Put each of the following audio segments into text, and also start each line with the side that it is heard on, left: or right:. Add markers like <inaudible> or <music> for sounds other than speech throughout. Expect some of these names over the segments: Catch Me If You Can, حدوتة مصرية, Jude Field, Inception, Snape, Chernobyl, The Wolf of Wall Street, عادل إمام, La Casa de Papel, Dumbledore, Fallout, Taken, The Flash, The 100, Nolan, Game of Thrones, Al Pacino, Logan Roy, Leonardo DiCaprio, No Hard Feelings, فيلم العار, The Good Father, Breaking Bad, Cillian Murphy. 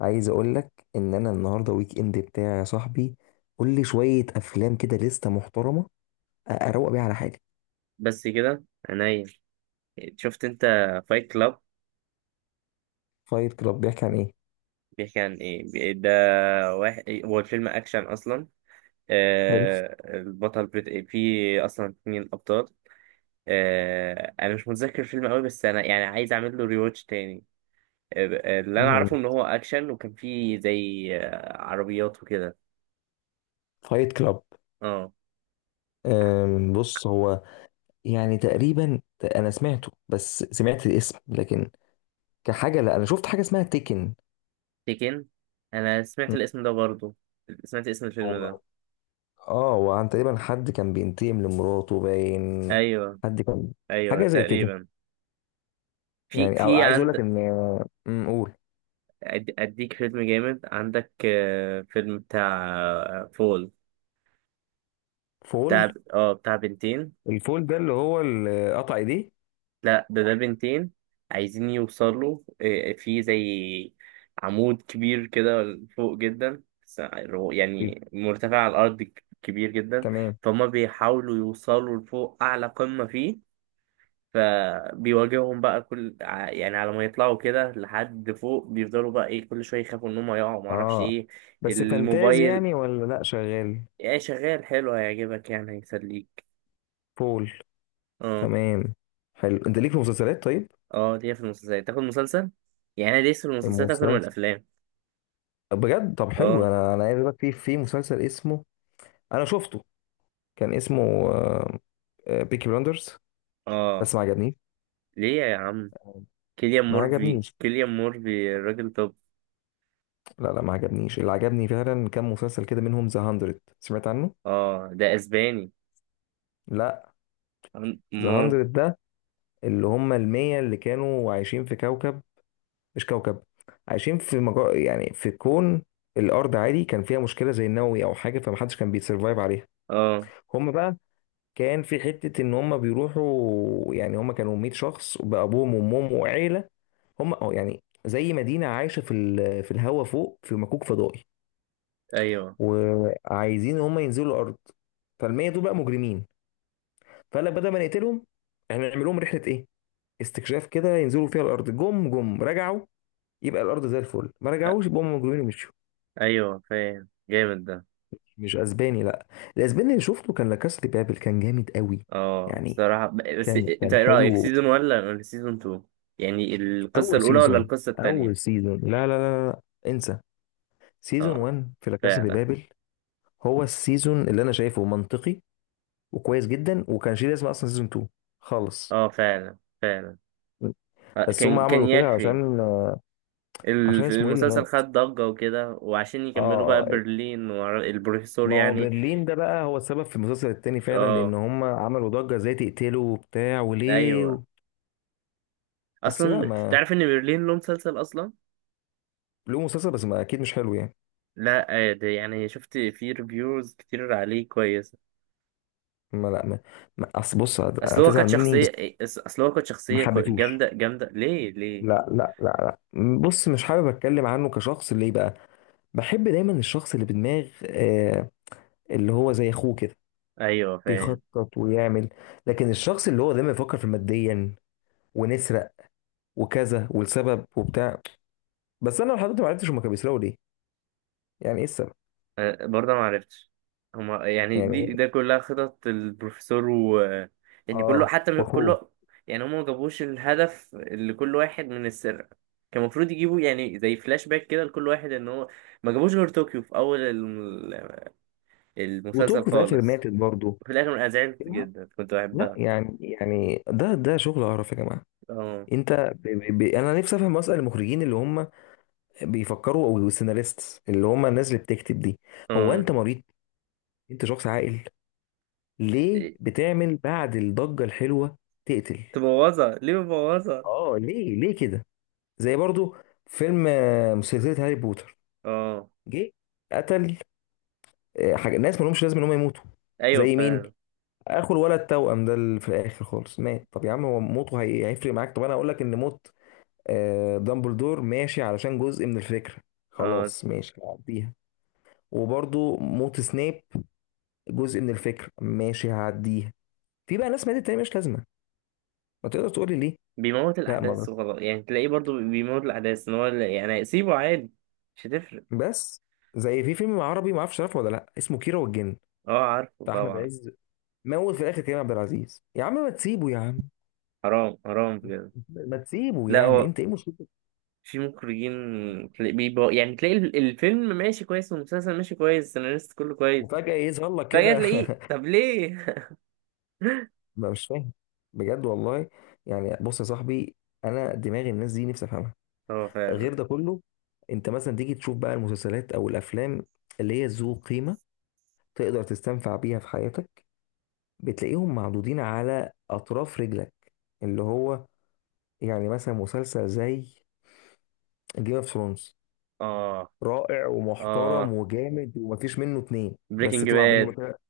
left: عايز اقول لك ان انا النهارده ويك اند بتاعي يا صاحبي. قول لي شويه افلام كده لسته محترمه اروق بيها على حالي.
right: بس كده عينيا. شفت انت فايت كلاب؟
left: فايت كلاب بيحكي عن ايه؟
right: بيحكي عن ايه؟ ده واحد، هو الفيلم اكشن اصلا.
left: حلو.
right: البطل في اصلا اتنين ابطال. انا مش متذكر الفيلم قوي، بس انا يعني عايز اعمل له ريواتش تاني. اللي انا اعرفه
left: جامد.
right: ان هو اكشن، وكان فيه زي عربيات وكده.
left: فايت كلاب.
right: اه،
left: بص هو، يعني تقريبا انا سمعته، بس سمعت الاسم لكن كحاجه. لا انا شفت حاجه اسمها تيكن.
right: تيكن. انا سمعت
left: م،
right: الاسم ده برضو. سمعت اسم الفيلم ده.
left: هو اه، وعن تقريبا حد كان بينتقم لمراته باين.
right: ايوه.
left: حد كان
right: ايوه
left: حاجه زي كده.
right: تقريبا. في
left: يعني أو
right: في
left: عايز اقول لك
right: عند.
left: ان، قول.
right: اديك فيلم جامد عندك، فيلم بتاع فول.
left: فول.
right: بتاع بتاع بنتين.
left: الفول ده اللي هو اللي قطع ايديه؟
right: لا، ده بنتين. عايزين يوصلوا، في زي عمود كبير كده، فوق جدا
left: ال-
right: يعني مرتفع على الارض، كبير جدا.
left: تمام.
right: فهم بيحاولوا يوصلوا لفوق اعلى قمة فيه. فبيواجههم بقى كل يعني على ما يطلعوا كده لحد فوق، بيفضلوا بقى ايه، كل شويه يخافوا ان هم يقعوا، معرفش
left: اه
right: ايه.
left: بس فانتازي
right: الموبايل.
left: يعني ولا لا شغال؟
right: يعني شغال حلو، هيعجبك، يعني هيسليك.
left: فول.
right: اه.
left: تمام. حلو، انت ليك في مسلسلات طيب؟
right: اه، ليا في المسلسلات، تاخد مسلسل. يعني انا ليا في المسلسلات اكتر من
left: المسلسل،
right: الافلام.
left: بجد؟ طب حلو،
right: اه.
left: انا عايز اقول لك في مسلسل اسمه، انا شفته، كان اسمه بيكي بلاندرز،
right: اه،
left: بس ما عجبنيش.
right: ليه يا عم؟ كيليان
left: ما
right: مورفي
left: عجبنيش.
right: كيليان مورفي الراجل توب.
left: لا ما عجبنيش. اللي عجبني فعلا كان مسلسل كده منهم ذا 100، سمعت عنه؟
right: اه. ده اسباني.
left: لا. ذا
right: مور.
left: 100 ده اللي هم المية اللي كانوا عايشين في كوكب، مش كوكب، عايشين في يعني في كون. الارض عادي كان فيها مشكله زي النووي او حاجه، فمحدش كان بيتسرفايف عليها.
right: اه.
left: هم بقى كان في حته ان هم بيروحوا، يعني هم كانوا 100 شخص بابوهم وامهم وعيله. هم اه يعني زي مدينه عايشه في في الهوا فوق في مكوك فضائي،
right: ايوه.
left: وعايزين ان هم ينزلوا الارض. فالمية دول بقى مجرمين، فقال لك بدل ما نقتلهم احنا نعمل لهم رحله ايه، استكشاف كده، ينزلوا فيها الارض. جم جم رجعوا يبقى الارض زي الفل، ما
right: أ-
left: رجعوش يبقى هم مجرمين ومشوا.
right: ايوه، فاهم، جامد ده.
left: مش اسباني، لا. الاسباني اللي شفته كان لاكاس دي بابل، كان جامد قوي.
right: اه،
left: يعني
right: بصراحة بس
left: كان
right: انت
left: كان
right: ايه رأيك،
left: حلو.
right: سيزون ولا سيزون 2؟ يعني القصة
left: اول
right: الأولى ولا
left: سيزون.
right: القصة
left: اول
right: التانية؟
left: سيزون. لا. انسى. سيزون
right: اه
left: 1 في لاكاس دي
right: فعلا،
left: بابل. هو السيزون اللي انا شايفه منطقي وكويس جدا، وكان شيء لازم اصلا. سيزون 2 خالص.
right: اه، فعلا فعلا.
left: بس هم
right: كان
left: عملوا كده
right: يكفي.
left: عشان، عشان اسمه ايه اللي
right: المسلسل
left: مات.
right: خد ضجة وكده، وعشان
left: اه.
right: يكملوا بقى
left: آه،
right: برلين والبروفيسور
left: ما هو
right: يعني.
left: برلين ده بقى هو السبب في المسلسل التاني فعلا، لان
right: اه.
left: هم عملوا ضجة ازاي تقتله وبتاع وليه
right: ايوه.
left: و... بس لا،
right: اصلا
left: ما،
right: تعرف ان برلين له مسلسل اصلا؟
left: له مسلسل بس ما، اكيد مش حلو يعني.
right: لا، ده يعني شفت فيه ريفيوز كتير عليه كويسة.
left: ما لا ما اصل بص
right: اصل هو
left: هتزعل
right: كانت
left: مني
right: شخصية
left: بس.
right: اصل هو كانت
left: ما
right: شخصية
left: حبيتهوش.
right: جامدة جامدة، ليه ليه؟
left: لا بص مش حابب اتكلم عنه كشخص. ليه بقى؟ بحب دايما الشخص اللي بدماغ اللي هو زي اخوه كده،
right: ايوه، فاهم.
left: بيخطط ويعمل. لكن الشخص اللي هو دايما يفكر في ماديا، ونسرق وكذا والسبب وبتاع. بس انا لحد دلوقتي ما عرفتش هما كانوا بيسرقوا ليه، يعني ايه السبب.
right: برضه ما عرفتش. هما يعني
left: يعني
right: ده كلها خطط البروفيسور و. يعني كله
left: اه،
right: حتى
left: واخوه.
right: كله. يعني هما ما جابوش الهدف اللي كل واحد من السرقة. كان المفروض يجيبوا يعني زي فلاش باك كده لكل واحد ان هو. ما جابوش غير طوكيو في اول المسلسل
left: وتوكو في الاخر
right: خالص.
left: ماتت برضه.
right: في الاخر انا زعلت
left: لا،
right: جدا، كنت
left: لا،
right: بحبها.
left: يعني يعني ده شغل قرف يا جماعه.
right: اه.
left: انت انا نفسي افهم اصلا المخرجين اللي هم بيفكروا، او السيناريستس اللي هم الناس اللي بتكتب دي. هو
right: اه.
left: انت مريض؟ انت شخص عاقل، ليه
right: إيه،
left: بتعمل بعد الضجة الحلوة تقتل؟
right: تبوظها ليه، بتبوظها؟
left: اه ليه كده؟ زي برضو فيلم سلسلة هاري بوتر.
right: اه،
left: جه قتل حاجة، ناس ما لهمش لازم ان هم يموتوا.
right: ايوه،
left: زي مين؟
right: فعلا.
left: اخو الولد التوأم ده اللي في الاخر خالص مات. طب يا عم هو موته هيفرق معاك؟ طب انا اقول لك ان موت دامبلدور ماشي، علشان جزء من الفكرة،
right: اه،
left: خلاص ماشي هعديها. وبرضو موت سنيب جزء من الفكرة، ماشي هعديها. في بقى ناس ماتت تاني مش لازمة، ما تقدر تقول لي ليه.
right: بيموت
left: لا ما
right: الأحداث
left: بس،
right: وخلاص، يعني تلاقيه برضو بيموت الأحداث، إن هو يعني سيبه عادي. مش هتفرق.
left: بس زي في فيلم عربي ما اعرفش عارفه ولا لا، اسمه كيرة والجن،
right: أه، عارفه
left: بتاع احمد
right: طبعا.
left: عز. موت في الاخر كريم عبد العزيز. يا عم ما تسيبه يا عم.
right: حرام حرام بجد.
left: ما تسيبه،
right: لا
left: يعني
right: هو،
left: انت ايه مشكلتك؟
right: في مخرجين. تلاقي بيبقى يعني تلاقي الفيلم ماشي كويس، والمسلسل ماشي كويس، السيناريست كله كويس.
left: وفجأة يظهر لك
right: فجأة
left: كده.
right: تلاقيه،
left: <laughs>
right: طب ليه؟ <laughs>
left: ما مش فاهم بجد والله. يعني بص يا صاحبي، انا دماغ الناس دي نفسي افهمها.
right: هو فعلا.
left: غير ده كله، انت مثلا تيجي تشوف بقى المسلسلات او الافلام اللي هي ذو قيمه تقدر تستنفع بيها في حياتك، بتلاقيهم معدودين على اطراف رجلك. اللي هو يعني مثلا مسلسل زي جيم اوف ثرونز.
right: اه.
left: رائع ومحترم
right: اه،
left: وجامد، ومفيش منه اتنين. بس
right: بريكنج
left: اطلع منه
right: باد.
left: بريكنج بقى باد.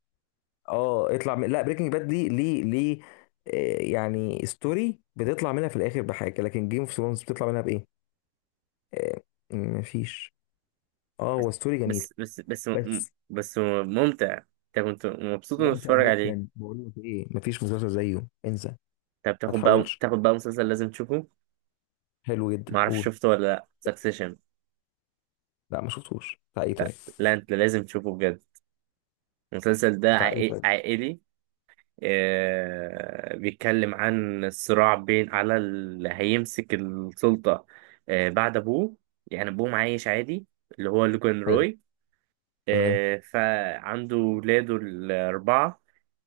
left: اه، اطلع لا بريكنج باد دي، ليه؟ ليه؟ يعني ستوري بتطلع منها في الاخر بحاجه، لكن جيم اوف ثرونز بتطلع منها بايه؟ آه، مفيش. اه، هو ستوري جميل
right: بس بس بس م-
left: بس.
right: بس ممتع، انت كنت مبسوط انك
left: ممتع
right: بتتفرج عليه.
left: جدا، بقول لك ايه، مفيش مسلسل زيه، انسى.
right: طب
left: ما
right: تاخد بقى
left: تحاولش.
right: تاخد بقى مسلسل لازم تشوفه.
left: حلو جدا،
right: معرفش
left: قول.
right: شفته ولا لأ، سكسيشن.
left: لا ما شفتوش، بتاع ايه
right: لا
left: طيب؟
right: لا، انت لازم تشوفه بجد. المسلسل ده
left: بتاع ايه طيب؟
right: عائلي. بيتكلم عن الصراع بين على اللي هيمسك السلطة. بعد أبوه. يعني أبوه عايش عادي، اللي هو لوجان
left: حلو.
right: روي.
left: تمام.
right: فعنده ولاده الأربعة.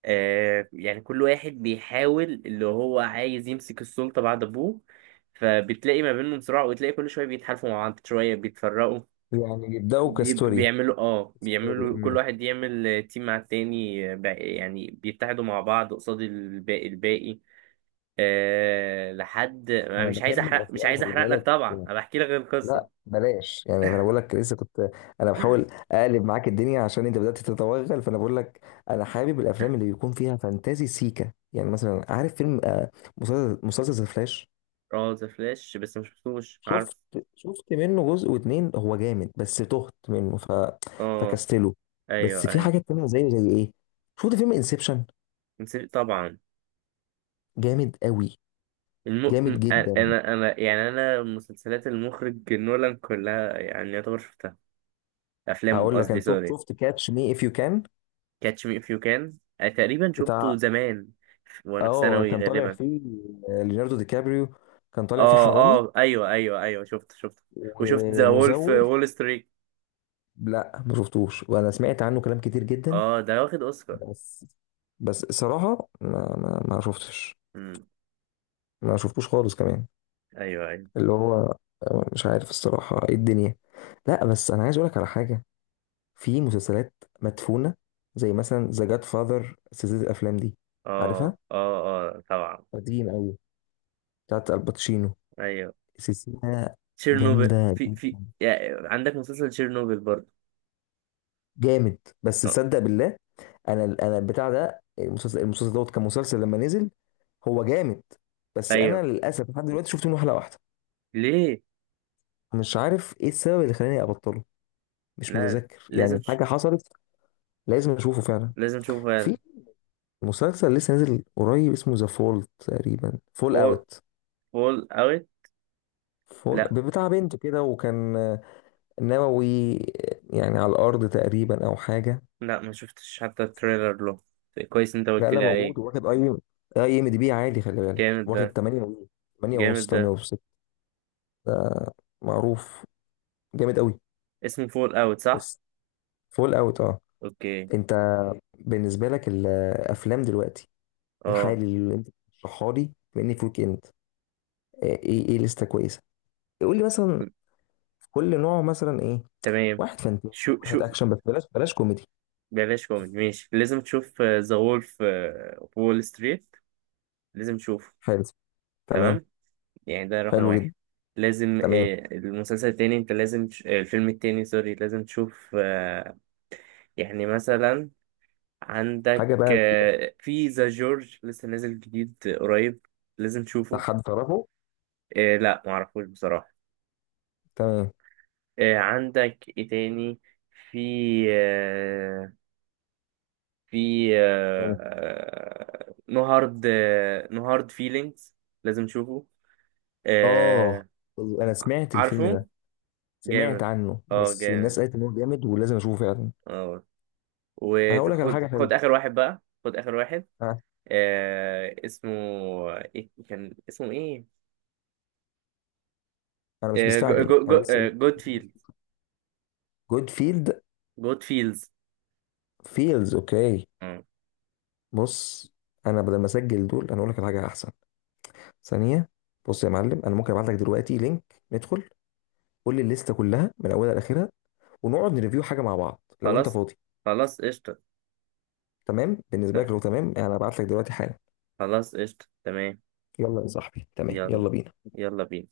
right: يعني كل واحد بيحاول، اللي هو عايز يمسك السلطة بعد أبوه. فبتلاقي ما بينهم صراع، وتلاقي كل شوية بيتحالفوا مع بعض، شوية بيتفرقوا.
left: يعني يبداوا كستوري.
right: بيعملوا، اه
left: ستوري.
right: بيعملوا كل واحد يعمل تيم مع التاني، يعني بيتحدوا مع بعض قصاد الباقي الباقي. أه لحد، أنا
left: انا بحب
right: مش
left: الافلام،
right: عايز
left: خلي
right: احرق لك
left: بالك.
right: طبعا، انا بحكي لك
left: لا
right: القصه.
left: بلاش، يعني انا بقول
right: <laughs>
left: لك لسه كنت، انا بحاول اقلب معاك الدنيا عشان انت بدات تتوغل، فانا بقول لك انا حابب الافلام اللي بيكون فيها فانتازي سيكا. يعني مثلا عارف فيلم مسلسل، فلاش.
right: اه، ذا فلاش، بس ما شفتوش
left: شفت،
right: عارف.
left: شفت منه جزء واتنين، هو جامد بس تهت منه ف...
right: اه،
left: فكستله.
right: ايوه،
left: بس في
right: ايوه.
left: حاجات تانية زي، ايه، شفت فيلم انسبشن؟
right: نسيت طبعا.
left: جامد قوي، جامد جدا.
right: انا يعني انا مسلسلات المخرج نولان كلها يعني يعتبر شفتها. افلام
left: هقول لك
right: قصدي،
left: انا شفت،
right: سوري.
left: شفت كاتش مي اف يو كان.
right: كاتش مي اف يو كان تقريبا شفته
left: بتاع
right: زمان، وانا في
left: اه،
right: ثانوي
left: كان طالع
right: غالبا.
left: فيه ليوناردو دي كابريو، كان طالع فيه
right: اه
left: حرامي
right: اه، ايوه ايوه ايوه، شفته شفته. وشفت ذا وولف
left: ومزور.
right: وول ستريت.
left: لا ما شفتوش، وانا سمعت عنه كلام كتير جدا،
right: اه، ده واخد اوسكار.
left: بس، بس صراحة ما شفتش.
right: امم.
left: ما شفتوش خالص كمان.
right: ايوه ايوه.
left: اللي هو مش عارف الصراحة ايه الدنيا. لا بس انا عايز اقولك على حاجة، في مسلسلات مدفونة، زي مثلا ذا جاد فاذر، سلسلة الافلام دي،
right: اه
left: عارفها؟
right: اه. اه طبعا.
left: قديم قوي، بتاعت الباتشينو،
right: ايوه.
left: سلسلة
right: تشيرنوبل
left: جامدة.
right: في يعني عندك مسلسل تشيرنوبل برضه.
left: جامد. بس
right: آه،
left: تصدق بالله، انا البتاع ده المسلسل، دوت كمسلسل لما نزل هو جامد، بس انا
right: ايوه.
left: للاسف لحد دلوقتي شفت منه حلقة واحدة.
right: ليه؟
left: مش عارف ايه السبب اللي خلاني ابطله، مش
right: لا،
left: متذكر
right: لازم
left: يعني حاجة حصلت. لازم اشوفه فعلا.
right: لازم تشوفه
left: في
right: فعلا.
left: مسلسل لسه نازل قريب، اسمه ذا فول، تقريبا فول
right: فول،
left: اوت.
right: فول اوت.
left: فول
right: لا
left: بتاع بنت كده، وكان نووي، يعني على الارض تقريبا او حاجه.
right: لا، ما شفتش حتى التريلر له. كويس انت
left: لا
right: قلت
left: لا
right: لي عليه.
left: موجود، واخد اي، اي ام دي بي عالي خلي بالك،
right: جامد
left: واخد
right: ده،
left: 8 و، 8 ونص.
right: جامد
left: 8
right: ده.
left: ونص معروف. جامد قوي.
right: اسمه فول اوت، صح؟
left: بس فول اوت، اه.
right: اوكي.
left: انت بالنسبه لك الافلام دلوقتي
right: اه.
left: الحالي اللي انت بتشرحها لي، بما انك ويك اند، ايه ايه لسته كويسه، قول لي مثلا في كل نوع مثلا ايه.
right: تمام.
left: واحد فانتازي،
right: شو
left: واحد اكشن، بس بلاش، بلاش كوميدي.
right: بلاش كوميدي، ماشي، لازم تشوف ذا وولف وول ستريت. لازم تشوفه.
left: حلو. تمام.
right: تمام، يعني ده رقم
left: حلو جدا.
right: واحد. لازم،
left: تمام.
right: المسلسل التاني، انت لازم تش... آه، الفيلم التاني، سوري، لازم تشوف، يعني مثلا، عندك
left: حاجه بقى،
right: في ذا جورج لسه نازل جديد، قريب، لازم
left: بتاع
right: تشوفه.
left: حد تعرفه؟
right: لا، معرفوش بصراحة.
left: تمام.
right: عندك ايه تاني؟ في، آه، في
left: تمام.
right: نو هارد، نو هارد فيلينجز، لازم تشوفه.
left: اه
right: آه،
left: انا سمعت الفيلم
right: عارفه،
left: ده، سمعت
right: جامد،
left: عنه
right: اه،
left: بس الناس
right: جامد،
left: قالت ان هو جامد ولازم اشوفه فعلا.
right: اه.
left: انا هقول لك على
right: وخد
left: حاجه حلوه.
right: خد اخر واحد بقى، خد اخر واحد.
left: انا،
right: اسمه ايه، كان اسمه ايه؟
left: أنا مش
right: جو
left: مستعجل
right: جو جو
left: انا لسه.
right: جود فيلد،
left: جود فيلد.
right: جود فيلز
left: فيلز. اوكي.
right: آه.
left: بص انا بدل ما اسجل دول انا اقول لك على حاجه احسن. ثانيه. بص يا معلم، انا ممكن ابعت لك دلوقتي لينك ندخل، قول لي الليسته كلها من اولها لاخرها، ونقعد نريفيو حاجه مع بعض لو انت
right: خلاص،
left: فاضي.
right: خلاص قشطة.
left: تمام بالنسبه لك؟ لو تمام انا هبعت لك دلوقتي حالا.
right: خلاص قشطة، تمام.
left: يلا يا صاحبي، تمام،
right: يلا،
left: يلا بينا.
right: يلا بينا.